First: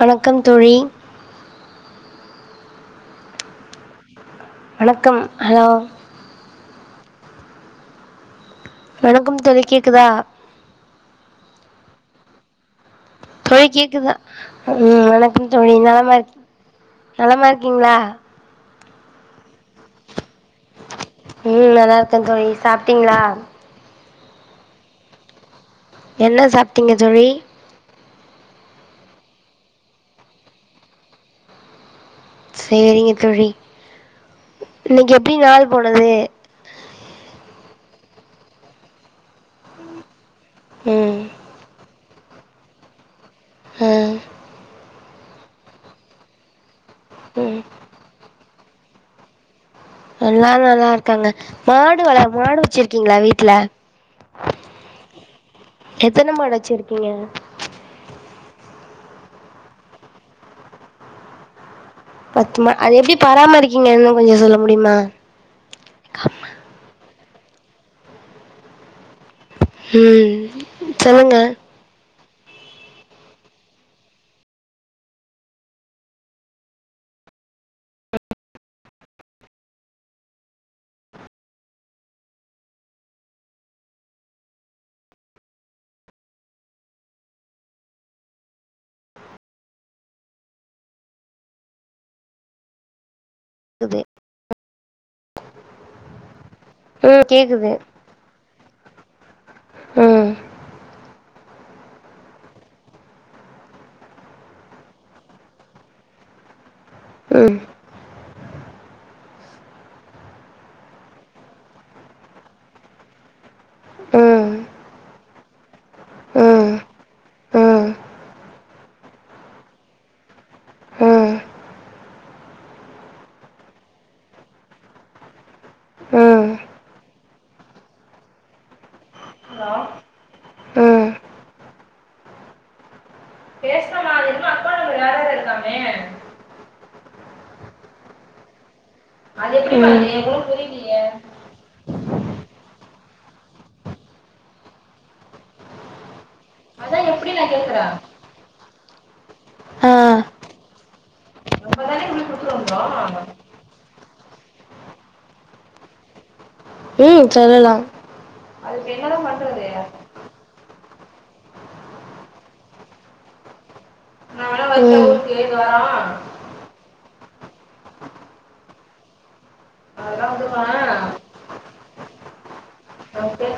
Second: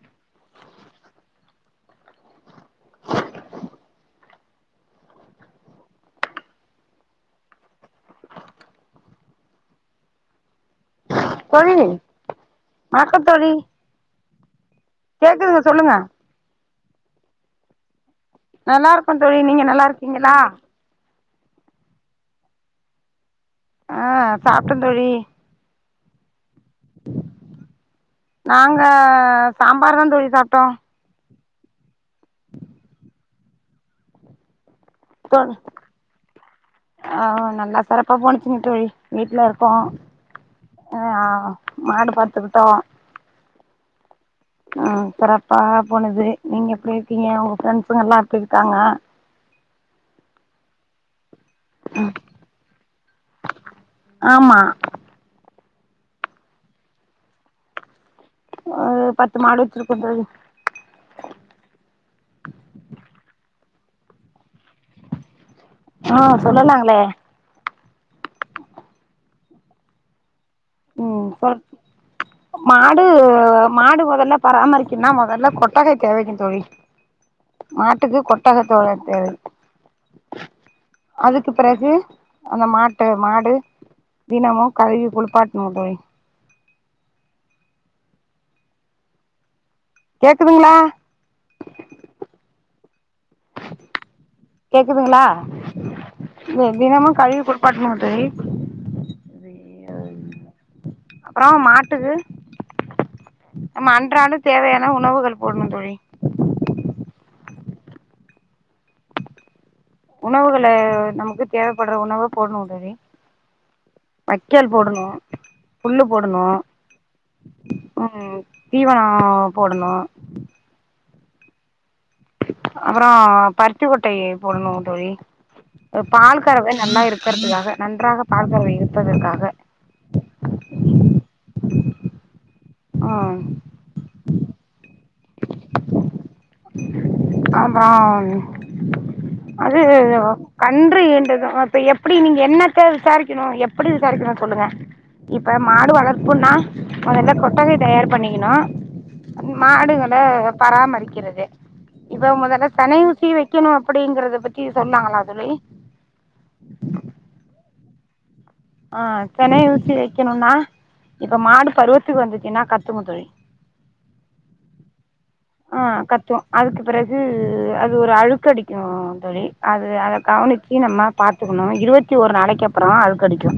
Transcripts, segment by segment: வணக்கம் தோழி வணக்கம் ஹலோ வணக்கம் தோழி கேக்குதா தோழி தோழி கேக்குதா ம் வணக்கம் கேக்குதுங்க தோழி சொல்லுங்க நலமா இருக் நலமா இருக்கீங்களா நல்லா இருக்கோம் தோழி நீங்க நல்லா இருக்கீங்ளா ம் நல்லா இருக்கேன் தோழி சாப்டீங்களா ஆ சாப்பிட்டே தோழி என்ன சாப் டிங்க தோழி நாங்க சாம்பார் தான் தோழி சாப்டோ சேரிங்க தோழி இன்னைக்கு எப்டி தோ நாள் போனது ஆ நல்லா சிறப்பா போச்சுங்க தோழி வீட்டுல இருக்கோ ஏ ம் ஆ மா பாத்துக்குட்டோ ம் ம் சிறப்பா போனது நீங்க எப்டி இருக்கீங்க உங்க ம் பிரெண்ட்ஸ்கெலாம் எப்டி இருக்காங்க எல்லாரு நல்லா இருக்காங்க மாடு வள மாடு வச்சிருக இருக்கீங்களா வீட்டு்ல ஆமா எத்தனை மாடு வச்சு இருக்கீங்க அ பத்து மாடு வச்சிருக்கோ தோழி இங்க இன்னும் கொஞ்ச சொல்லு ஆ சொல்லலாங்களே ம் ம் சொல்லுங்க சொல் மாடு மாடு முதல்ல பராமரிக்கன்னா மொதல்ல கொட்டகை தேவைங்க தோழி மாட்டுக்கு கொட்டகை தேவை அதுக்கு பிறகு அந்த மாட்ட மாடு தினமும் கழுவி குளி்பாட் ம் தோழி கேக்குதுங்களா கேக்குதுங்களா தினமும் ம் கழுவி கேக்குது குளிப்பாட்டனும் தோழி ம் அப்புற மாட்டுக்கு நம்ம அன்றாடு தேவையான உணவுகள் போடணு தோழி ம் உணவுகளே நமக்கு தேவைபடுற உணவ போடணு தோழி ம் ம் வைக்கல் போடணு புல்லு போடணு ம் ம் ஹூம் தீவனம் ஆ போடணு அப்புற பருத்திகொட்டையை போடணு தோழி பால் ம் கறவை நல்லா இருக்கறதுகாக நன்றாக பால் கறவை இருப்பதற்காக ம் ம் அப்றோ அது கன்று ஈண்றது அப்ப எப்படி நீங்க என்னத விசாரிக்கணு எப்படி விசாரிக்கணு சொல்லுங்க இப்ப மாடு வளர்ப்புன்னா அது என்ன கொட்டகை தயார் பண்ணிக்கண்ணு மாடு ஆ ம் பராமரிக்கிறது இப்ப முதல்ல செனை ஊசி வைக்கணு அப்புடிங்கறத பத்தி சொன்னாங்களா தோழி ம் சொல்லலா ஆ செனை ஊசி வைக்கணுனா இப்ப மாடு பருவத்துக்கு வந்துச்சுன்னா கத்துமது கறா அதுக்கு பிறகு அது ஒரு அழுக்கு அடிக்கு தோழி அது அத கவனிச்சு நம்ம பாத்துக்குணு இருவத்தி ஒரு நாளைக்கு அப்பறோ அழுக்கு அடிக்கு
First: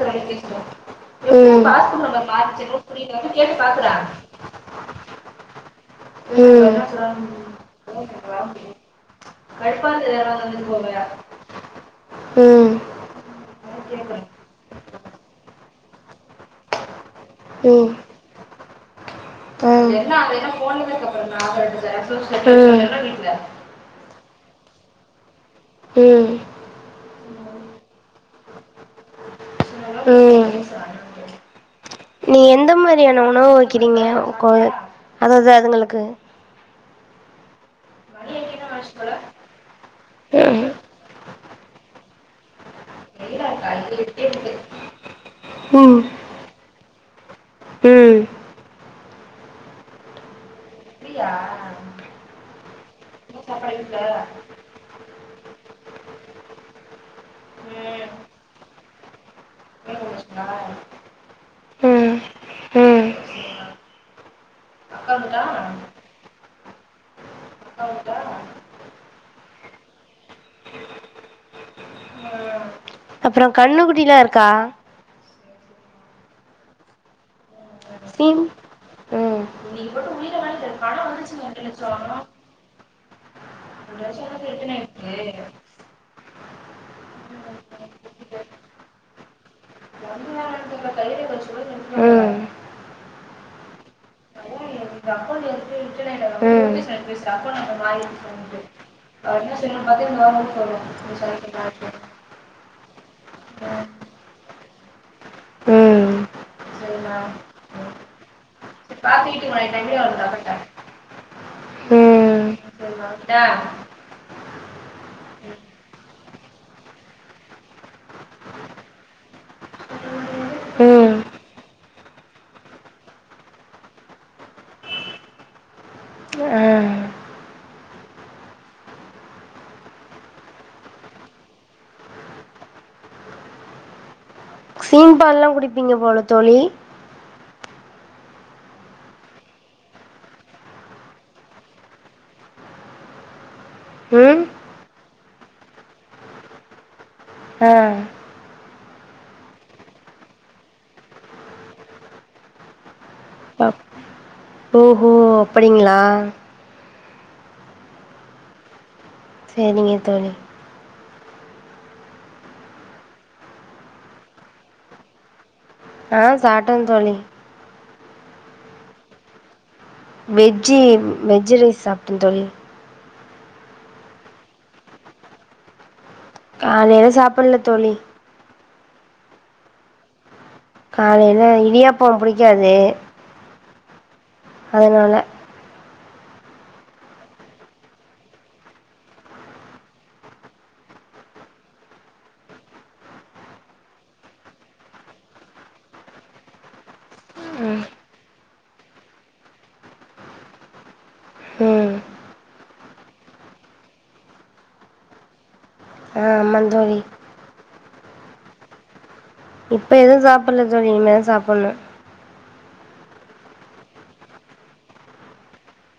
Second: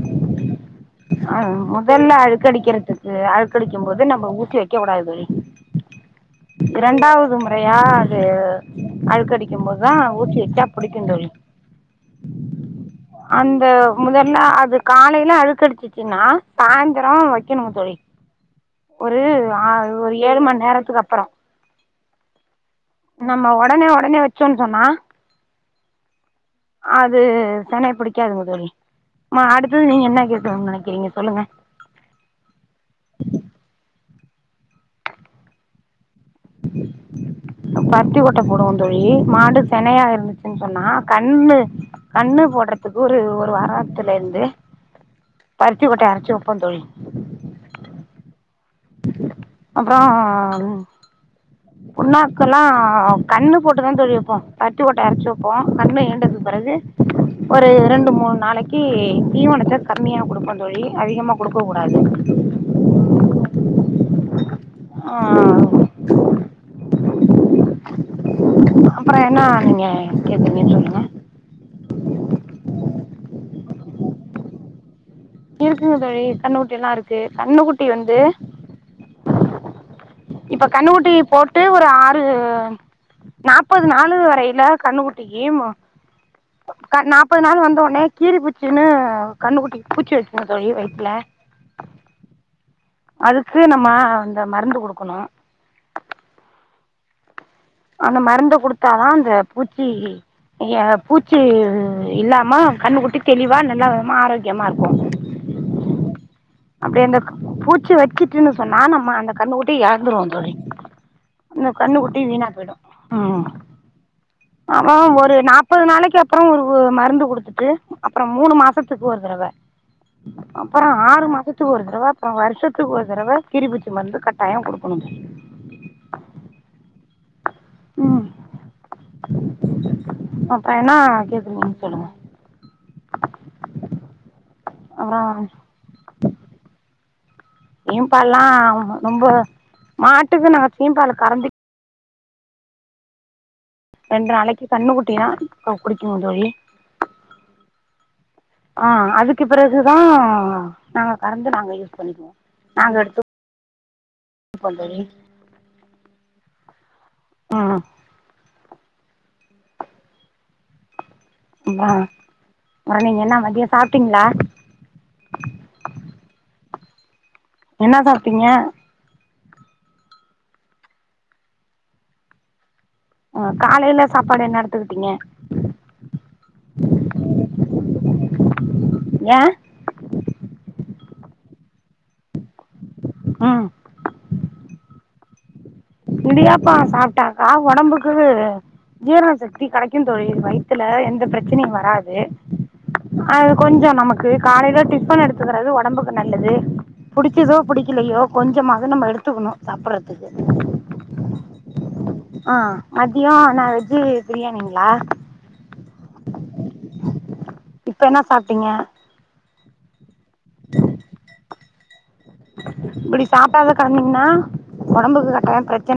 ஆ ம் முதல்ல அழுக்கு அடிக்கிறதுக்கு அழுக்கு அடிக்கு போது நம்ம ஊசி வைக்க கூடாது தோழி ம் ரெண்டாவது முறையா அது அழுக்குஅடிக்கு போதுதா ஊசி வச்சா புடிக்கு தோழி ம் அந் த முதல்ல அது காலையிலா அழுக்கடிச்சிச்சின்னா சாய்ந் தரோ வைக்கணுங்க ம் தோழி ஒரு ஆ ஒரு ஏழு மண்நேரத்துக்கு அப்பறோ ம் சோனு சென்னா அது செனை புடிக்காதுங்க தோழி மா அடுத்தது நீங்க என்ன ம் கேக்கனுன்னு நெனைக்கிறீங்க சொல்லுங்க நீங்க எந்த மாரியான உணவு வைக்கிறீங்க கோ அதாது அதுங்களுக்கு பருத்திக்கொட்ட போடுவோ தோழி, மாடு செனையா இருந்துச்சுன்னு சொன்னா கண்ணு கண்ணு போட்றதுக்கு ஒரு ஒ ரு வாரத்துலேந்து ம் ம் பருத்திகொட்டய அரச்சு வப் வப்போ தோழி ம் அப்புற புண்ணாக்கெல்லா கண்ணு போட்டு தான் தோழி வப்போ பருத்தி கொட்டே அரைச்சு வப்போ கன்ணு ஈண்டது பிறகு ஒரு ரெண்டு மூணு நாளைக்கி தீவனத்த கம்மியா கொடுப்போ தோழி அதிகமா கொடுக்க கூடாது ம் ம் ஆ அப்புற என்னா நீங்க கேக்குறீங்க சொல்லுங்க அப்புறோ கண்ணுக்குட்டிலா இருக்கா இருக்குங்க தோழி கண்ணுகுட்டி எல்லா இருக்கு கண்ணுகுட் குட்டி வந்து சீம் ம் இப்ப கண்ணுகுட்டி போட் டு ஒரு ஆறு நாப்பது நாளு வரையிலே கண்ணு குட்டிக்கி நாப்பது நாள் வந்த உடனே கீறி பூச்சின்னு கண்ணு குட்டி பூச்சி வச்சுருங்க தோழி வயித்துலே ம் அதுக்கு நம்ம அந்த மருந்து குடுக்கணு அந்த மருந்த குடுத்தாதா அந்த பூச்சி பூச்சி இல்லாம கண்ணு குட்டி தெளிவா நல்ல விதமா ஆரோக் யமா இருக்கு ம் அப்படி அந்த பூச்சி வெச்சிட்டுன்னு சொன்னா நம்ம அந் அந்த கண்ணு குட்டிய இழந்துருவோந் தோழி கண்ணு குட்டி வீணா ம் போயிடும் ம் ஒரு நாப்பது நாளைக்கு அப்புற ஒரு மருந்து குடுத்துட்டு அப்புற மூணு மாசத்துக்கு ஒரு தடவ அப்புற ம் ஆறு மாசத்துக்கு ஒரு தடவ அப்புற வருஷத்துக்கு ஒரு தடவ கீரிபூச்சி மருந்து கட்டாய குடுக்கணு ஆ உம் அப்றொ என்ன கேக்கணு சொல்லுங்க சீம் பாலெல்லா குடிப்பீங்க போல தோழி சீம்பால்லா ரொம்பொ மாட்டுக்கு நாம சீம்பால் கரந் ரெண்டு ம் நாளைக்கு கண்ணு குட்டிதா குடிக்கணு தோழி ஆ ஆ அதுக்கு பிறகுதா நாங்க கறந்து நாங்க யூஸ் பண்ணிக்குவோ நாங்க எடுத்து குடிப்போம் தோழி ஓஹோ அப்டிங்களா ம்ம் சேரிங்க தோழி ஆ நீங்க என்ன மதியம் சாப்பிட்டீங்களா ஆ சாப்டேன் தோழி என்னா சாப்பிட்டீங்க வெஜ்ஜு வெஜ் ரைஸ் சாப்டே தோழி அஹ் காலைலே சாப்பாடு என்ன எடுத்துக்கிட்டீங்க காலையில சாப்பிட்ல தோழி ஆ காலைல இடியாப்போ புடிக்காது ம் அதனால இடியாப்பொ சாப்பிட்டாக்கா ஒடம்புக்கு ஜீரண சக்தி கெடைக்குந் தோழி வயித்துல எந்த பிரச்சனையு வராது அது கொஞ்சொ நமக்கு காலைல டிஃபன் எடுத்துக்கிறது ஒடம்புக்கு நல்லது புடிக்கிதோ புடிக்கலையோ கொஞ்சமாது நம்ம எடுத்துக்கணு சாப்படுறதுக்கு ம் ஆ மதியம் நா வெஜ்ஜு பிரியாணிங்களா ஆமாந் தோழி இப்ப என்ன சாப்பிட்டீங்க இப்ப எதுவும் சா சாப்பிடல தோழி இனிமேதா சாப்பிடன்னு இப்படி சாப்டாத கடந்தீங்ன்னா ஒடம்புக்கு ஏதா பிரச்ச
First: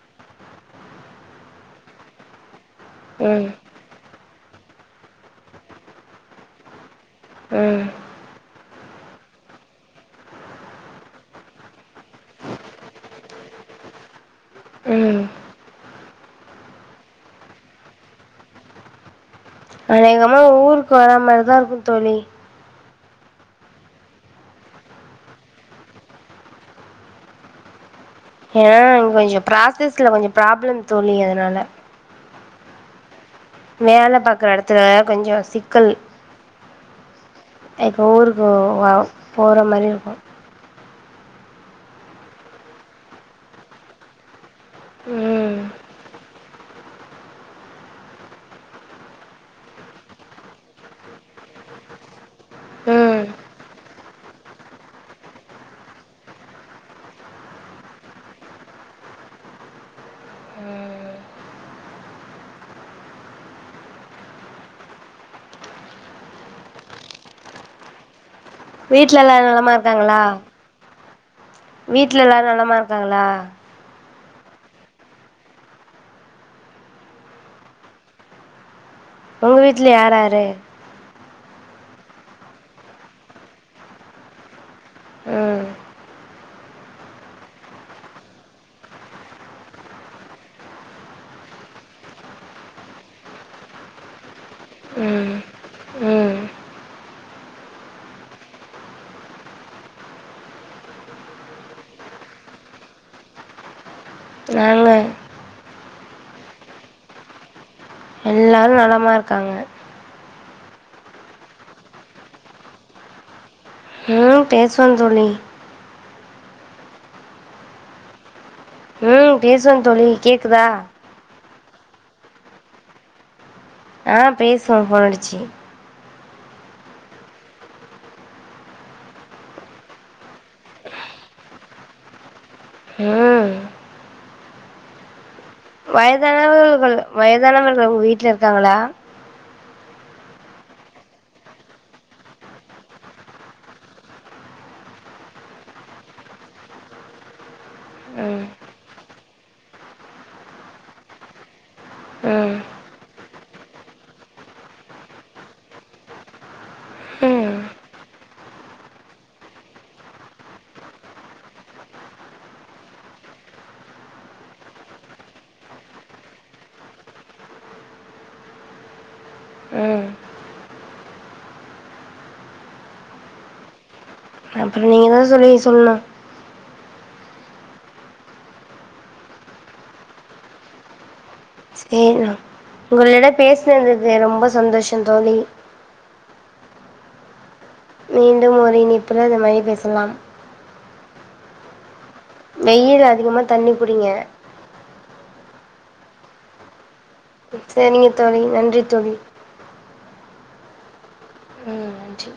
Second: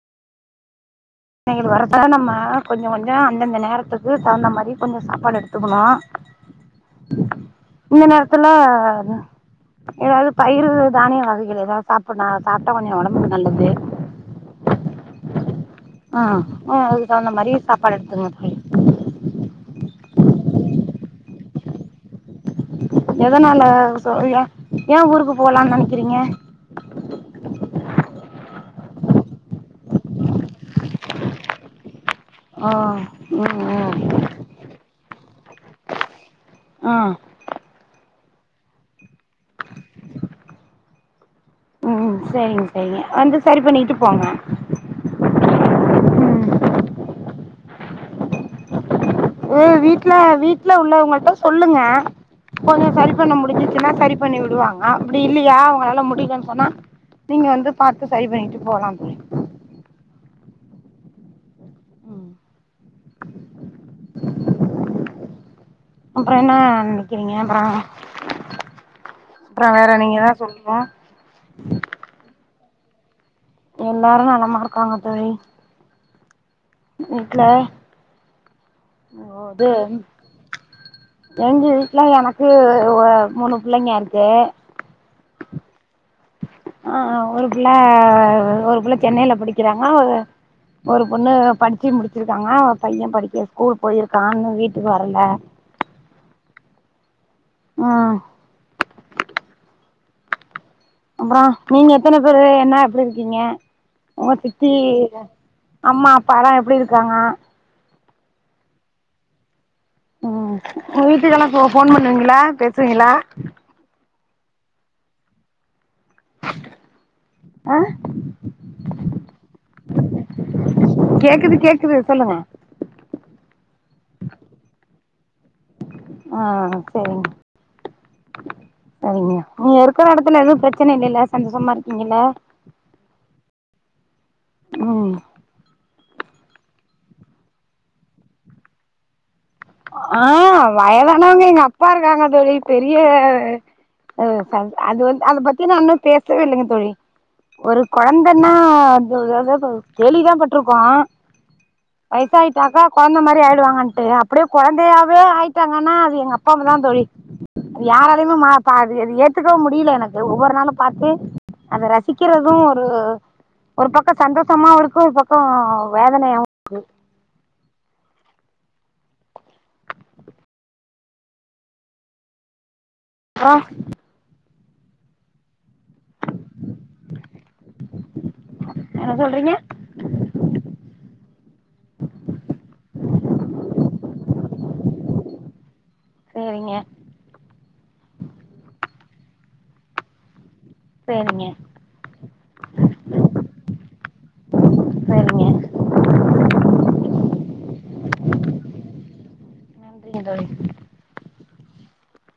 னைகள் வரத நம்ம கொஞ்ச கொஞ்சொ ம் அந்தந்த நேரத்துக்கு தகுந்த மாரி கொஞ்சொ சாப்பாடு எடுத்துக்கணு ம் இந்த நேரத்துல ஏதாவது பயிரு தானிய வகைகள் ஏதாவது சாப்பட்னு சாப்பிட்டா கொஞ்சொ ஒடம்புக்கு நல்லது ம் ம் ம் அதுக்கு தகுந்த மாரி சாப்பாடு எடுத்துங்க தோழி அநேகமா ஊருக்கு வரா மாரிதா இருக்கு தோழி எதனால தோழி ஏ ஊருக்கு போலானு நெனைக்கிறீங்க ஏனா கொஞ்சொ ப்ராசஸ்ல கொஞ்சொ ப்ராப்ளம் தோழி அதனால ஆஹ் வேல பாக்குற எடத்துல கொஞ்சொ சிக்கல் ம் இப்போ ஊருக்கு போற மாரி இருக்கு உம் சேரிங்க சேரிங்க வந்து சரி பண்ணிட்டு போங்க ம் ம் ஓ வீட்ல வீட்ல உள்ளவங்கள்ட்ட சொல்லுங்க கொஞ்சம் சரி ம் பண்ண முடிஞ்சுச்சுன்னா சரி பண்ணி விடுவாங்க அப்டி இல்லையா அவுங்களால முடியலன்னு சொன்னா நீங்க வந்து பாத்து சரி பண்ணிட்டு போலாம் தோழி ம் ம் அப்புறம் என்ன நெனைக்கிறீங்க அப்றம் வீட்ல எல்லாரு நலமா இருக்காங்களா வீட்ல எல்லாரு நலமா இருக்காங்களா எல்லாரு நலமா இருக்காங்க தோழி வீட்ல உங்க இது வீட்ல யாராரு எங்க வீட்ல எனக்கு ஒ மூணு பிள்ளைங்க இருக்கு ம் ஆஹ் ஒரு பிள்ள ஒரு பிள்ள சென்னைல படிக்கிறாங்க ஒரு பொண்ணு படிச்சு முடிச்சிருக்காங்க ஒரு பையன் படிக்க ஸ்கூல் போயிருக்கா இன்னு வீட்டுக்கு வரல ம் ம் உம் அப்புறோ நீங்க எத்தன பேரு என்ன எப்டி இருக்கீங்க ஆன் சுத்தி நாங்க அம்மா அப்பாலா எப்டி இருக்காங்க எல்லாரு நலமா இருக்காங்க உம் உங்க வீட்டுக்கெல்லா ஃபோ ஃபோன் பண்ணுவீங்களா பேசுவீங்களா ம் பேசுவே தோழி ஆஹ் ம் பேசுவோம் தோழி கேக்குதா கேக்குது கேக்குது சொல்லுங்க ஆஹ் பேசுவோம் ஃபோனடிச்சு ஆஹ் சேரிங்க நீங்க இருக்குற எடத்துல எதும் பிரச்சன இல்லைல சந்தோசமா இருக்கீங்கல்ல ம் உம் வயதானவர்கள் வயதானவர்கள் உங்க வீட்ல இருக்காங்களா ஆஹ் வயதானவங்க எங்க அப்பா இருக்காங்க தோழி பெரிய ஒ சங் அது வந்து அத பத்தி நா இன்னு பேசவே இல்லைங்க தோழி ஒரு ம் கொழந்தன்னா அதாவது கேள்விதா பட்ருக்கோ ம் வயசாயிட்டாக்கா கொழந்த மாரி ஆயிடுவாங்கன்ட்டு அப்டியே கொழந்தையாவே ஆயிட்டாங்கன்னா அது எங்க அப்பாம்மாதா தோழி ம் அது யாராலையுமே மா பா அது அது ஏத்துக்கவே முடியல எனக்கு ஒவ்வொரு நாளும் பாத்து அதை ரசிக்கிறதும் ஒரு ஒரு பக்கம் சந்தோஷமாவு இருக்கு ஒரு பக்கம் வேதனையாவு இருக்கு ம் ஆஹ் அப்புறம் நீங்க தா தோழி சொல்ணு என்ன சொல்றீங்க சேரி நா உங்களிடம் பேசுனதுக்கு ரொம்ப சந்தோஷம் தோழி சேரிங்க மீண்டும் ஒரு இணைப்பு புல இந்த மாரி பேசலாம் சேரிங்க வெயில் அதிகமா தண்ணி குடிங்க சேரிங்க செரிங்க தோழி நன்றி தோழி ங்க தோழி ம் நன்றி